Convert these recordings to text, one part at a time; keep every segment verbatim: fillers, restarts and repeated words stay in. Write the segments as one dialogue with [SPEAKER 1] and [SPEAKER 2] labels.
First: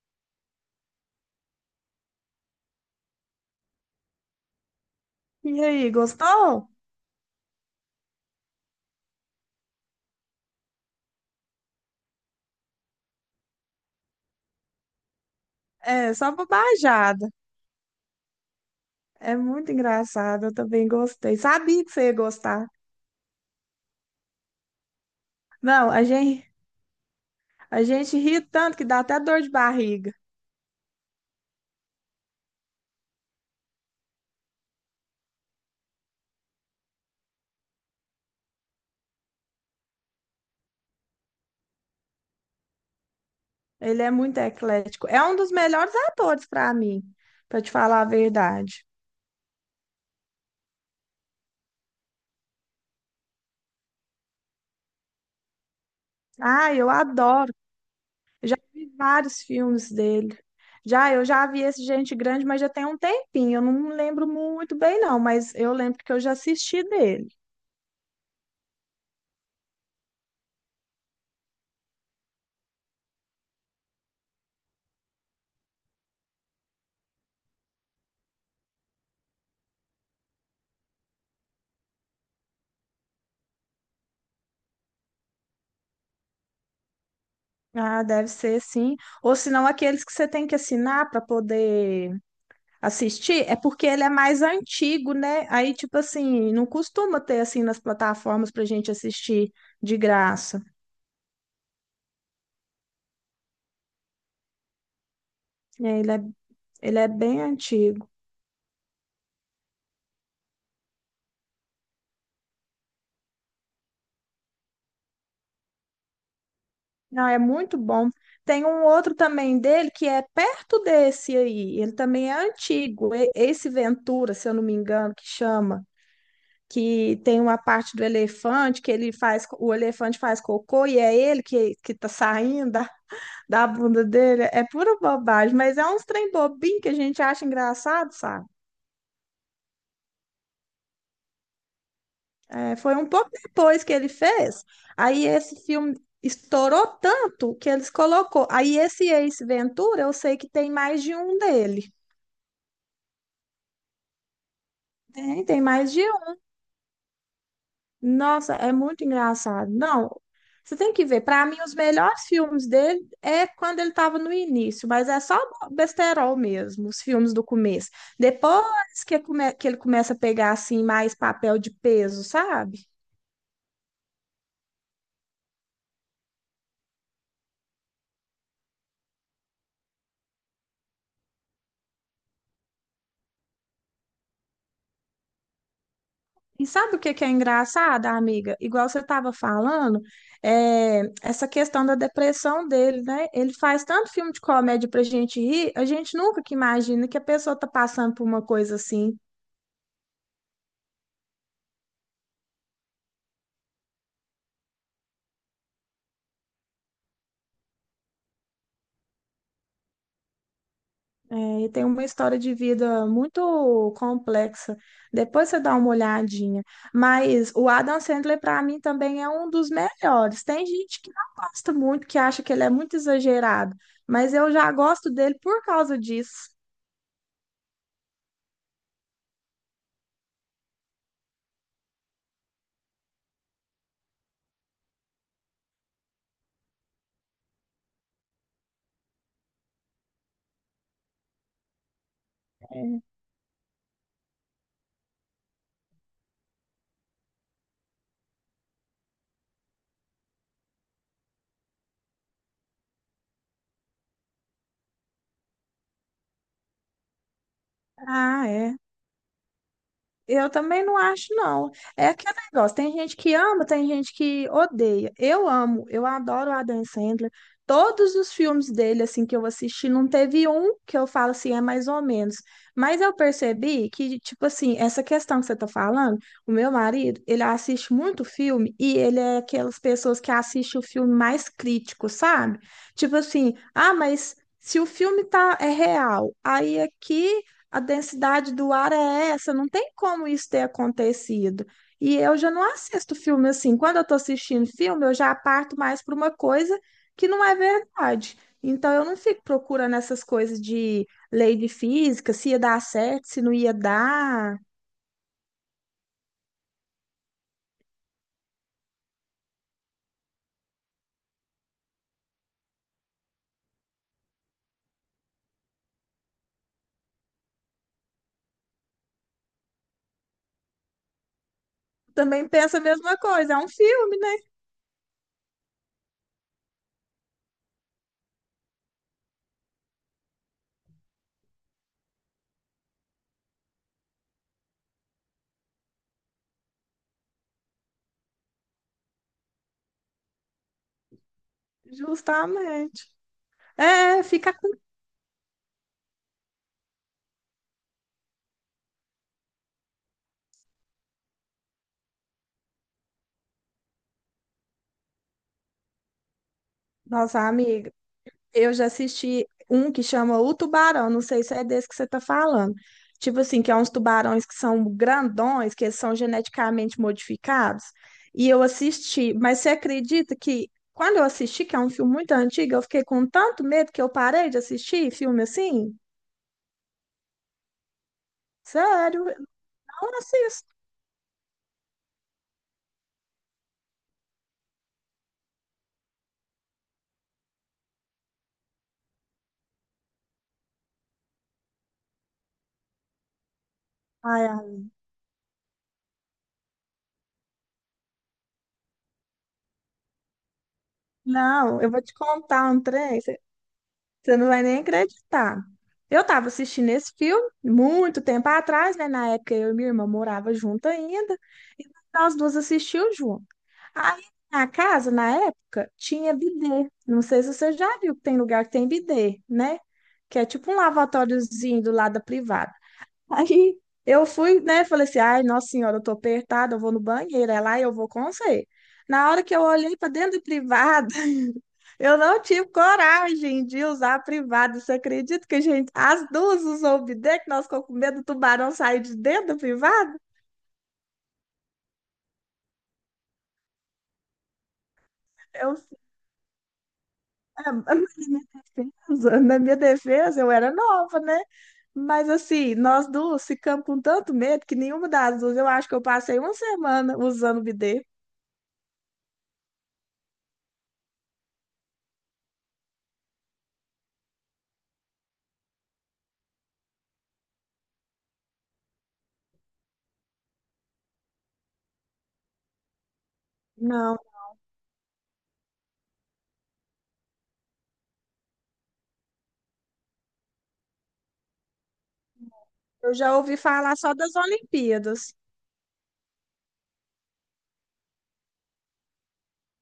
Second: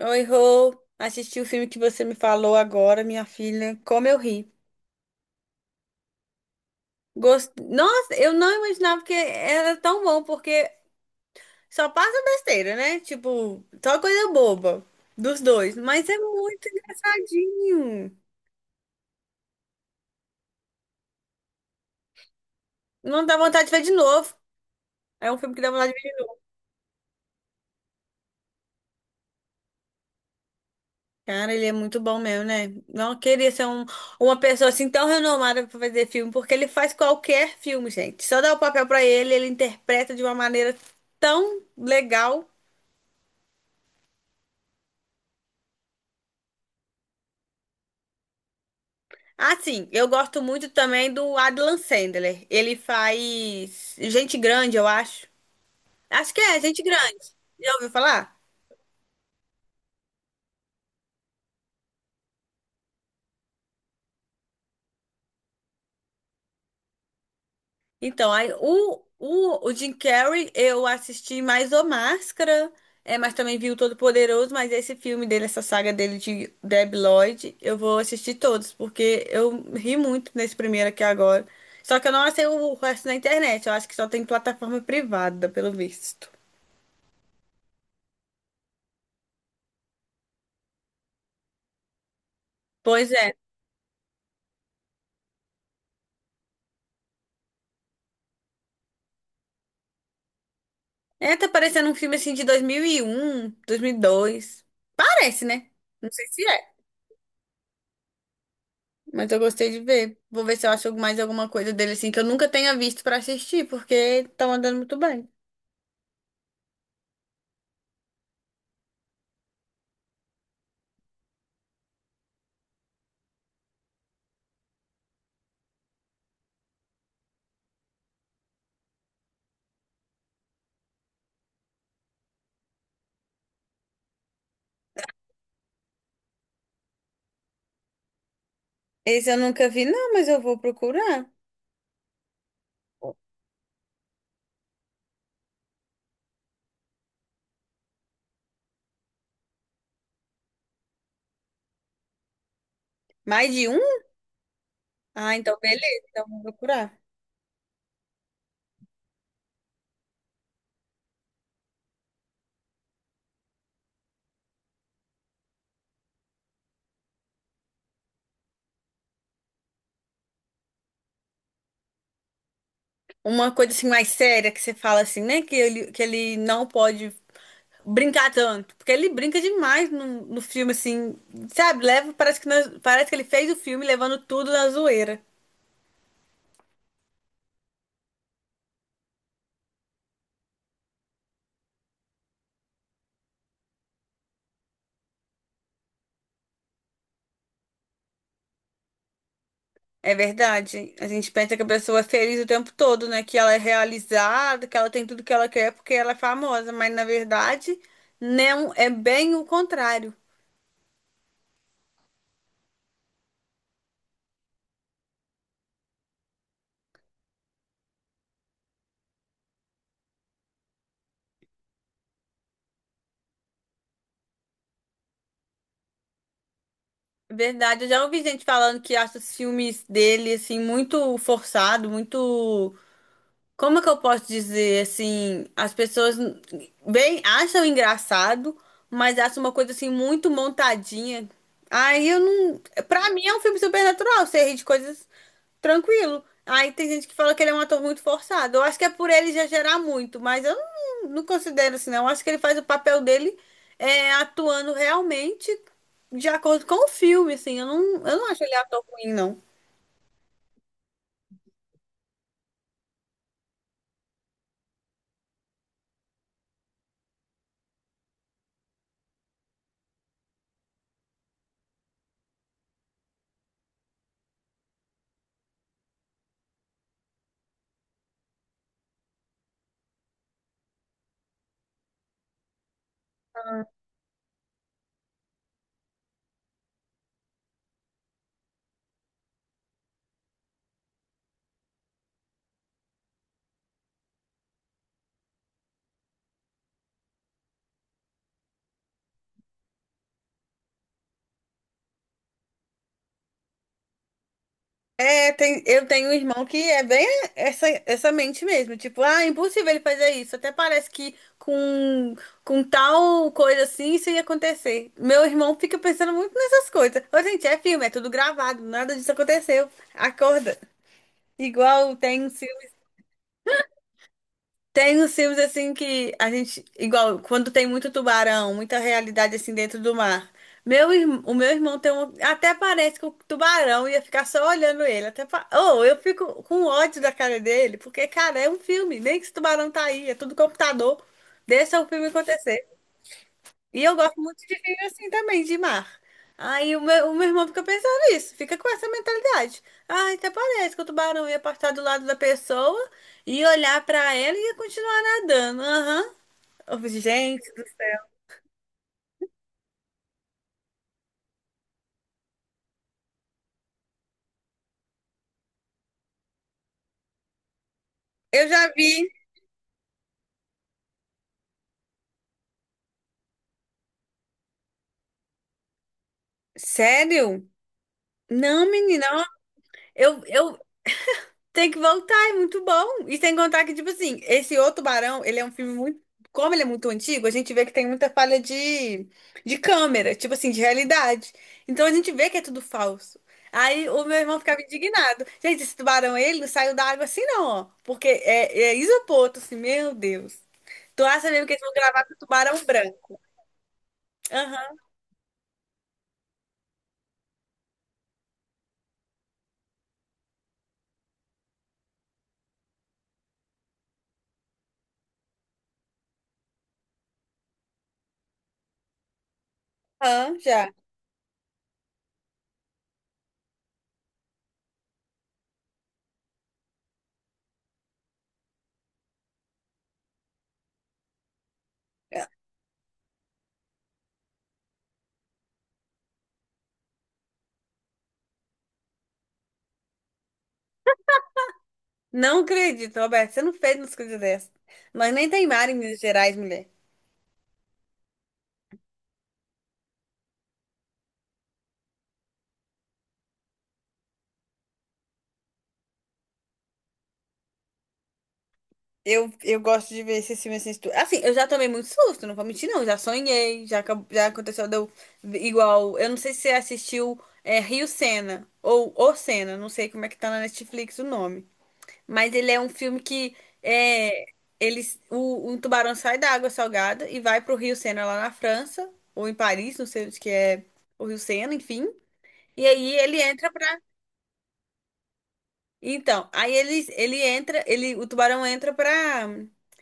[SPEAKER 1] Oi, Rô. Assisti o filme que você me falou agora, minha filha. Como eu ri.
[SPEAKER 2] E aí, gostou?
[SPEAKER 1] Gost... Nossa, eu não imaginava que era tão bom, porque só passa besteira, né? Tipo, só coisa boba dos dois. Mas
[SPEAKER 2] É,
[SPEAKER 1] é
[SPEAKER 2] só
[SPEAKER 1] muito
[SPEAKER 2] bobajada.
[SPEAKER 1] engraçadinho.
[SPEAKER 2] É muito engraçado, eu também gostei. Sabia que você ia gostar.
[SPEAKER 1] Não dá vontade de ver de novo. É um filme que dá
[SPEAKER 2] Não,
[SPEAKER 1] vontade de
[SPEAKER 2] a
[SPEAKER 1] ver.
[SPEAKER 2] gente, a gente ri tanto que dá até dor de barriga.
[SPEAKER 1] Cara, ele é muito bom mesmo, né? Não queria ser um- uma pessoa assim tão renomada pra fazer filme, porque ele faz qualquer filme, gente. Só dá o papel pra ele, ele interpreta de uma maneira tão legal.
[SPEAKER 2] Ele é muito eclético. É um dos melhores atores para mim, para te falar a verdade.
[SPEAKER 1] Ah, sim, eu gosto muito também do Adam Sandler. Ele faz Gente Grande, eu acho. Acho que é
[SPEAKER 2] Ah,
[SPEAKER 1] Gente
[SPEAKER 2] eu
[SPEAKER 1] Grande.
[SPEAKER 2] adoro.
[SPEAKER 1] Já ouviu falar?
[SPEAKER 2] Vi vários filmes dele. Já, eu já vi esse Gente Grande, mas já tem um tempinho. Eu não lembro muito bem, não, mas eu lembro que eu já assisti dele.
[SPEAKER 1] Então, aí, o, o, o Jim Carrey, eu assisti mais O Máscara, é, mas também vi o Todo-Poderoso, mas esse filme dele, essa saga dele de Deb Lloyd, eu vou assistir todos, porque eu ri muito nesse primeiro aqui agora. Só que eu não achei o resto na internet, eu acho que só tem plataforma privada, pelo visto.
[SPEAKER 2] Ah, deve ser sim. Ou senão aqueles que você tem que assinar para poder
[SPEAKER 1] Pois é.
[SPEAKER 2] assistir, é porque ele é mais antigo, né? Aí, tipo assim, não costuma ter assim nas plataformas para gente assistir de graça.
[SPEAKER 1] É, tá parecendo um filme assim de dois dois mil mil e um, dois mil e dois. Parece, né?
[SPEAKER 2] É,
[SPEAKER 1] Não
[SPEAKER 2] Ele é,
[SPEAKER 1] sei se é,
[SPEAKER 2] ele é bem antigo.
[SPEAKER 1] mas eu gostei de ver. Vou ver se eu acho mais alguma coisa dele assim que eu nunca tenha visto pra assistir, porque tá andando muito bem.
[SPEAKER 2] Não, é muito bom. Tem um outro também dele que é perto desse aí. Ele também é antigo. E- Esse Ventura, se eu não me engano, que chama, que tem uma parte do elefante que ele faz, o elefante faz cocô e é ele que, que tá saindo da, da bunda dele. É pura bobagem, mas é uns trem bobinho que a gente acha engraçado, sabe?
[SPEAKER 1] Esse eu nunca vi, não, mas eu vou procurar.
[SPEAKER 2] É, foi um pouco depois que ele fez. Aí esse filme estourou tanto que eles colocou. Aí esse Ace Ventura, eu sei que tem mais de um dele.
[SPEAKER 1] Mais de um? Ah,
[SPEAKER 2] Tem,
[SPEAKER 1] então
[SPEAKER 2] tem
[SPEAKER 1] beleza,
[SPEAKER 2] mais de...
[SPEAKER 1] então vou procurar.
[SPEAKER 2] Nossa, é muito engraçado. Não, você tem que ver. Para mim, os melhores filmes dele é quando ele estava no início, mas é só besterol mesmo, os filmes do começo. Depois que, come- que ele começa a pegar assim mais papel de peso, sabe?
[SPEAKER 1] Uma coisa assim mais séria que você fala assim, né? Que ele, que ele não pode brincar tanto, porque ele brinca demais no, no filme assim, sabe? Leva, parece que na- parece que ele fez o filme levando tudo na zoeira.
[SPEAKER 2] E sabe o que que é engraçado, amiga? Igual você estava falando, é, essa questão da depressão dele, né? Ele faz tanto filme de comédia pra gente rir, a gente nunca que imagina que a pessoa tá passando por uma coisa assim.
[SPEAKER 1] É verdade. A gente pensa que a pessoa é feliz o tempo todo, né? Que ela é realizada, que ela tem tudo que ela quer porque ela é famosa. Mas na verdade, não é bem o contrário.
[SPEAKER 2] É, e tem uma história de vida muito complexa. Depois você dá uma olhadinha. Mas o Adam Sandler, para mim, também é um dos melhores. Tem gente que não gosta muito, que acha que ele é muito exagerado. Mas eu já gosto dele por causa disso.
[SPEAKER 1] É verdade. Eu já ouvi gente falando que acha os filmes dele, assim, muito forçado, muito. Como é que eu posso dizer assim? As pessoas bem acham engraçado, mas acham uma coisa assim muito montadinha. Aí eu não. Pra mim é um filme supernatural, você ri de coisas tranquilo. Aí tem gente que fala que ele é um ator muito forçado. Eu acho que é por ele já gerar muito, mas eu não, não considero assim, não. Eu acho que ele faz o papel dele é, atuando realmente de acordo com o filme, assim. Eu não, eu não acho
[SPEAKER 2] Ah,
[SPEAKER 1] ele
[SPEAKER 2] é.
[SPEAKER 1] ator ruim, não.
[SPEAKER 2] Eu também não acho, não. É aquele negócio, tem gente que ama, tem gente que odeia. Eu amo, eu adoro o Adam Sandler. Todos os filmes dele, assim, que eu assisti, não teve um que eu falo assim, é mais ou menos. Mas eu percebi que, tipo assim, essa questão que você tá falando, o meu marido, ele assiste muito filme e ele é aquelas pessoas que assistem o filme mais crítico, sabe? Tipo assim, ah, mas se o filme tá, é real, aí aqui a densidade do ar é essa, não tem como isso ter acontecido. E eu já não assisto filme assim. Quando eu estou assistindo filme, eu já parto mais para uma coisa que não é verdade. Então eu não fico procurando essas coisas de lei de física, se ia dar certo, se não ia dar.
[SPEAKER 1] É, tem, eu tenho um irmão que é bem essa, essa mente mesmo. Tipo, ah, é impossível ele fazer isso. Até parece que com, com tal coisa assim isso ia acontecer. Meu irmão fica pensando muito nessas coisas. Ô, gente, é filme, é tudo gravado, nada disso aconteceu. Acorda. Igual tem. um
[SPEAKER 2] Também penso a mesma coisa, é um filme, né?
[SPEAKER 1] tem os filmes assim que a gente, igual, quando tem muito tubarão, muita realidade assim dentro do mar. Meu, irm- o meu irmão tem um, até parece que o tubarão ia ficar só olhando ele. Até pa- oh, eu fico com ódio da cara dele, porque, cara, é um filme, nem que esse tubarão tá aí, é tudo computador. Deixa o filme acontecer.
[SPEAKER 2] Justamente.
[SPEAKER 1] E eu gosto
[SPEAKER 2] É,
[SPEAKER 1] muito
[SPEAKER 2] fica.
[SPEAKER 1] de filme assim também, de mar. Aí o meu, o meu irmão fica pensando nisso, fica com essa mentalidade. Ah, até parece que o tubarão ia passar do lado da pessoa e olhar pra ela e ia continuar nadando. Aham. Eu falei,
[SPEAKER 2] Nossa,
[SPEAKER 1] gente,
[SPEAKER 2] amiga. Eu já assisti um que chama O Tubarão, não sei se é desse que você está falando. Tipo assim, que é uns tubarões que são grandões, que eles são geneticamente modificados.
[SPEAKER 1] eu
[SPEAKER 2] E eu
[SPEAKER 1] já vi.
[SPEAKER 2] assisti, mas você acredita que quando eu assisti, que é um filme muito antigo, eu fiquei com tanto medo que eu parei de assistir filme assim?
[SPEAKER 1] Sério? Não, menina. Ó,
[SPEAKER 2] Sério, eu não
[SPEAKER 1] Eu, eu
[SPEAKER 2] assisto.
[SPEAKER 1] tem que voltar, é muito bom. E sem contar que, tipo assim, esse O Tubarão, ele é um filme muito. Como ele é muito antigo, a gente vê que tem muita falha de, de câmera, tipo assim, de realidade. Então a gente vê que é tudo falso. Aí o meu irmão
[SPEAKER 2] Ai,
[SPEAKER 1] ficava
[SPEAKER 2] ai,
[SPEAKER 1] indignado. Gente, esse tubarão, ele não saiu da água assim, não, ó. Porque é, é isopor, tô assim, meu Deus. Tu acha mesmo que eles vão
[SPEAKER 2] não, eu vou
[SPEAKER 1] gravar com
[SPEAKER 2] te
[SPEAKER 1] o tubarão
[SPEAKER 2] contar um
[SPEAKER 1] branco?
[SPEAKER 2] trem. Você não vai
[SPEAKER 1] Aham,
[SPEAKER 2] nem acreditar. Eu estava assistindo esse filme muito tempo atrás, né? Na época eu e minha irmã morava junto ainda, e nós duas assistimos junto. Aí na casa, na época, tinha bidê. Não sei se você já viu que tem lugar que tem bidê, né?
[SPEAKER 1] aham,
[SPEAKER 2] Que é
[SPEAKER 1] já.
[SPEAKER 2] tipo um lavatóriozinho do lado da privada. Aí eu fui, né? Falei assim: ai, nossa senhora, eu tô apertada, eu vou no banheiro, é lá e eu vou com você. Na hora que eu olhei para dentro do privado, eu não tive coragem de usar privado. Você acredita que a gente, as duas usou o bidê, que nós ficamos com medo do tubarão sair de dentro do privado?
[SPEAKER 1] Não acredito, Roberto, você não fez uma coisa dessa. Nós nem tem mar em
[SPEAKER 2] Eu,
[SPEAKER 1] Minas Gerais, mulher.
[SPEAKER 2] na minha defesa, na minha defesa, eu era nova, né? Mas assim, nós duas ficamos com tanto medo que nenhuma das duas, eu acho que eu passei uma semana usando o bidê.
[SPEAKER 1] Eu, eu gosto de ver esses filmes assim. tu- Assim, eu já tomei muito susto, não vou mentir, não. Já sonhei, já, acab- já aconteceu deu, igual. Eu não sei se você assistiu é, Rio Sena ou O Sena, não sei como é que tá na Netflix o nome. Mas ele é um filme que
[SPEAKER 2] Não,
[SPEAKER 1] é, eles, o, um tubarão sai da água salgada e vai pro Rio Sena lá na França, ou em Paris, não sei onde que é o Rio Sena, enfim. E aí
[SPEAKER 2] eu
[SPEAKER 1] ele
[SPEAKER 2] já
[SPEAKER 1] entra
[SPEAKER 2] ouvi
[SPEAKER 1] pra.
[SPEAKER 2] falar só das Olimpíadas.
[SPEAKER 1] Então, aí ele, ele entra, ele, o tubarão entra pra,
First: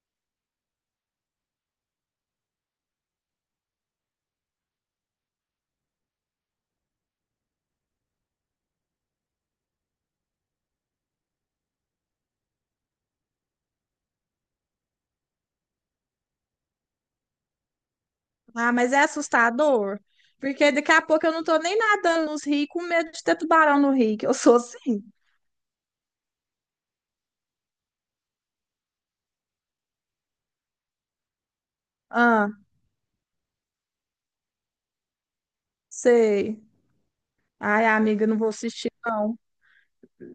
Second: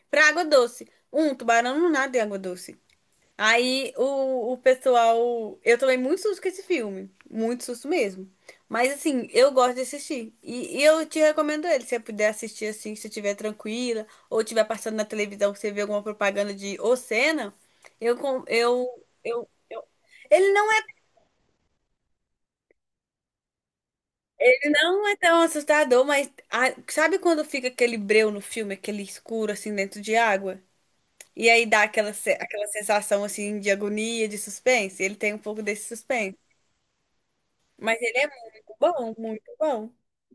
[SPEAKER 1] pra água doce. Um, tubarão não nada em água doce. Aí o, o pessoal. Eu tomei muito susto com esse filme. Muito susto mesmo. Mas assim, eu gosto de assistir. E, e eu te recomendo ele. Se você puder assistir assim, se estiver tranquila, ou estiver passando na televisão, você vê alguma propaganda de ô eu, com-
[SPEAKER 2] Ah,
[SPEAKER 1] eu,
[SPEAKER 2] mas é
[SPEAKER 1] eu, eu.
[SPEAKER 2] assustador.
[SPEAKER 1] Ele não
[SPEAKER 2] Porque daqui a pouco eu não tô nem nadando nos rios com medo de ter tubarão no rio, que eu sou assim.
[SPEAKER 1] não é tão assustador, mas ah, sabe quando fica aquele breu no filme, aquele escuro assim dentro de água? E aí dá aquela, se- aquela sensação assim de agonia, de suspense. Ele tem um pouco desse suspense.
[SPEAKER 2] Sei. Ai,
[SPEAKER 1] Mas ele é
[SPEAKER 2] amiga, não vou
[SPEAKER 1] muito
[SPEAKER 2] assistir.
[SPEAKER 1] bom, muito bom.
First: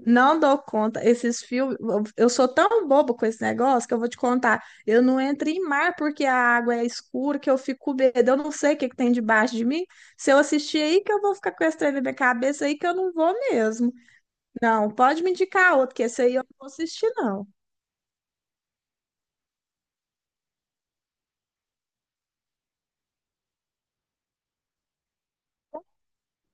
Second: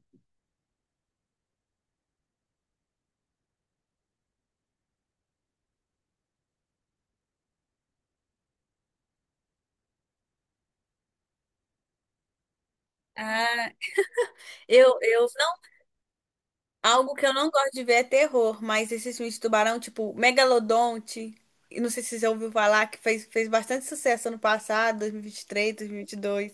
[SPEAKER 2] Não dou conta. Esses filmes. Eu eu sou tão boba com esse negócio que eu vou te contar. Eu não entro em mar porque a água é escura, que eu fico com medo. Eu não sei o que que tem debaixo de mim. Se eu assistir aí, que eu vou ficar com esse trem na minha cabeça aí, que eu não vou
[SPEAKER 1] Ah,
[SPEAKER 2] mesmo. Não,
[SPEAKER 1] eu,
[SPEAKER 2] pode
[SPEAKER 1] eu
[SPEAKER 2] me
[SPEAKER 1] não.
[SPEAKER 2] indicar outro, que esse aí eu não vou assistir,
[SPEAKER 1] Algo que eu
[SPEAKER 2] não.
[SPEAKER 1] não gosto de ver é terror, mas esses filmes de tubarão, tipo Megalodonte, e não sei se você já ouviu falar, que fez, fez bastante sucesso ano passado, dois mil e vinte e três, dois mil e vinte e dois.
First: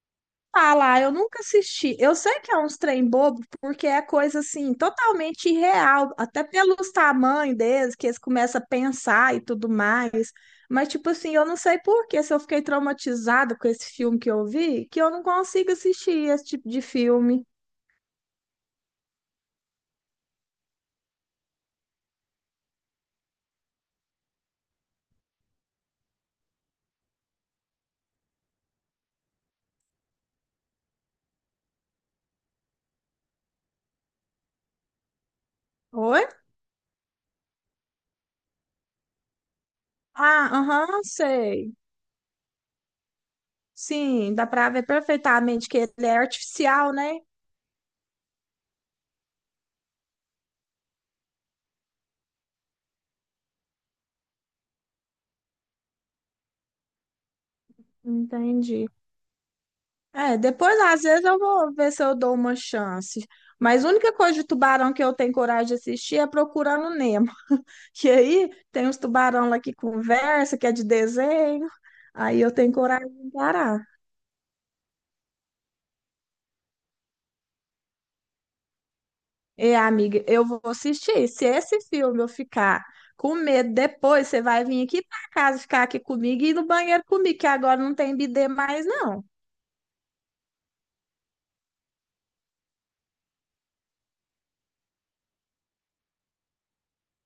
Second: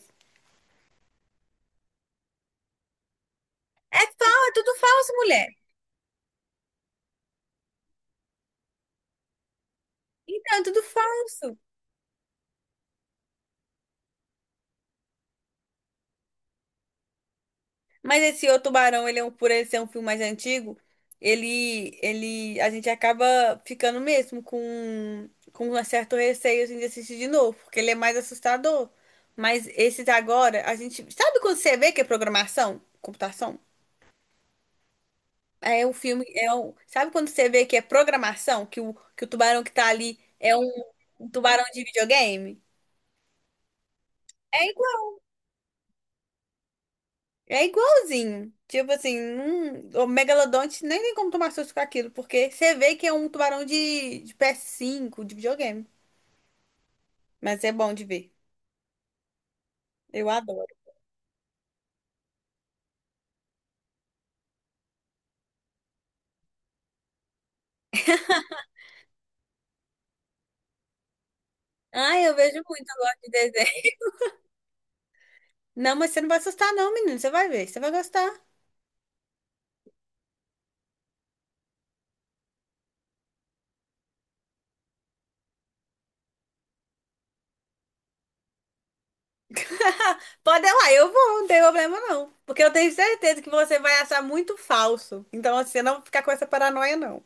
[SPEAKER 2] Falar, eu nunca assisti. Eu sei que é uns trem bobo, porque
[SPEAKER 1] É
[SPEAKER 2] é coisa
[SPEAKER 1] falso, é
[SPEAKER 2] assim,
[SPEAKER 1] tudo falso, mulher.
[SPEAKER 2] totalmente irreal, até pelos tamanhos deles, que eles começam a pensar e tudo mais.
[SPEAKER 1] Então, é tudo
[SPEAKER 2] Mas, tipo assim, eu não
[SPEAKER 1] falso.
[SPEAKER 2] sei por que, se eu fiquei traumatizada com esse filme que eu vi, que eu não consigo assistir esse tipo de filme.
[SPEAKER 1] Mas esse O Tubarão, ele é um, por ele ser um filme mais antigo, ele, ele, a gente acaba ficando mesmo com, com um certo receio assim, de assistir de novo, porque ele é mais assustador. Mas esses agora, a gente. Sabe quando você vê que é programação? Computação? É um filme.
[SPEAKER 2] Oi?
[SPEAKER 1] É um, sabe quando você vê que é programação? Que o, que o tubarão que tá ali
[SPEAKER 2] Ah,
[SPEAKER 1] é um,
[SPEAKER 2] aham,
[SPEAKER 1] um tubarão
[SPEAKER 2] sei.
[SPEAKER 1] de videogame?
[SPEAKER 2] Sim, dá pra
[SPEAKER 1] É
[SPEAKER 2] ver perfeitamente que ele é artificial, né?
[SPEAKER 1] é igualzinho. Tipo assim, não- o megalodonte nem tem como tomar susto com aquilo, porque você vê que é um tubarão de, de ps cinco, de videogame. Mas é bom de ver.
[SPEAKER 2] Entendi.
[SPEAKER 1] Eu
[SPEAKER 2] É,
[SPEAKER 1] adoro.
[SPEAKER 2] depois às vezes eu vou ver se eu dou uma chance. Mas a única coisa de tubarão que eu tenho coragem de assistir é Procurando Nemo. Que aí tem uns tubarão lá que conversa, que é de desenho.
[SPEAKER 1] Ah, eu
[SPEAKER 2] Aí eu
[SPEAKER 1] vejo
[SPEAKER 2] tenho
[SPEAKER 1] muito, eu
[SPEAKER 2] coragem
[SPEAKER 1] gosto
[SPEAKER 2] de
[SPEAKER 1] de
[SPEAKER 2] encarar.
[SPEAKER 1] desenho. Não, mas você não vai assustar, não, menino. Você vai ver, você vai gostar.
[SPEAKER 2] E amiga, eu vou assistir. Se esse filme eu ficar com medo depois, você vai vir aqui para casa ficar aqui comigo e ir no banheiro comigo, que agora não tem bidê mais, não.
[SPEAKER 1] Pode ir lá, eu vou, não tem problema, não. Porque eu tenho certeza que você vai achar muito falso. Então, assim, você não vou ficar com essa paranoia, não.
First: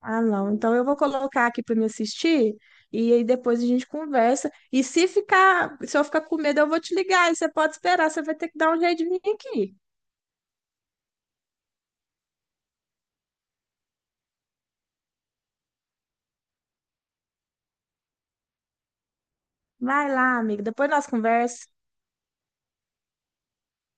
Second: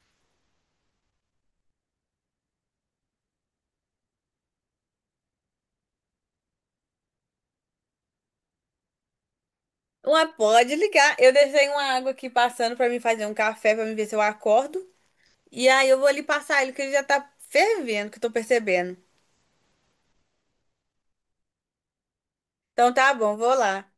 [SPEAKER 2] Ah, não. Então eu vou colocar aqui para me assistir e aí depois a gente conversa. E se ficar, se eu ficar com medo, eu vou te ligar. E você pode esperar, você vai ter que dar um jeito de vir aqui.
[SPEAKER 1] Uma, pode ligar. Eu deixei uma água aqui passando pra me fazer um café, pra me ver se eu acordo. E aí eu vou ali passar ele, que ele já tá fervendo, que eu tô percebendo.
[SPEAKER 2] Vai lá, amiga. Depois nós conversa.
[SPEAKER 1] Então tá bom, vou lá.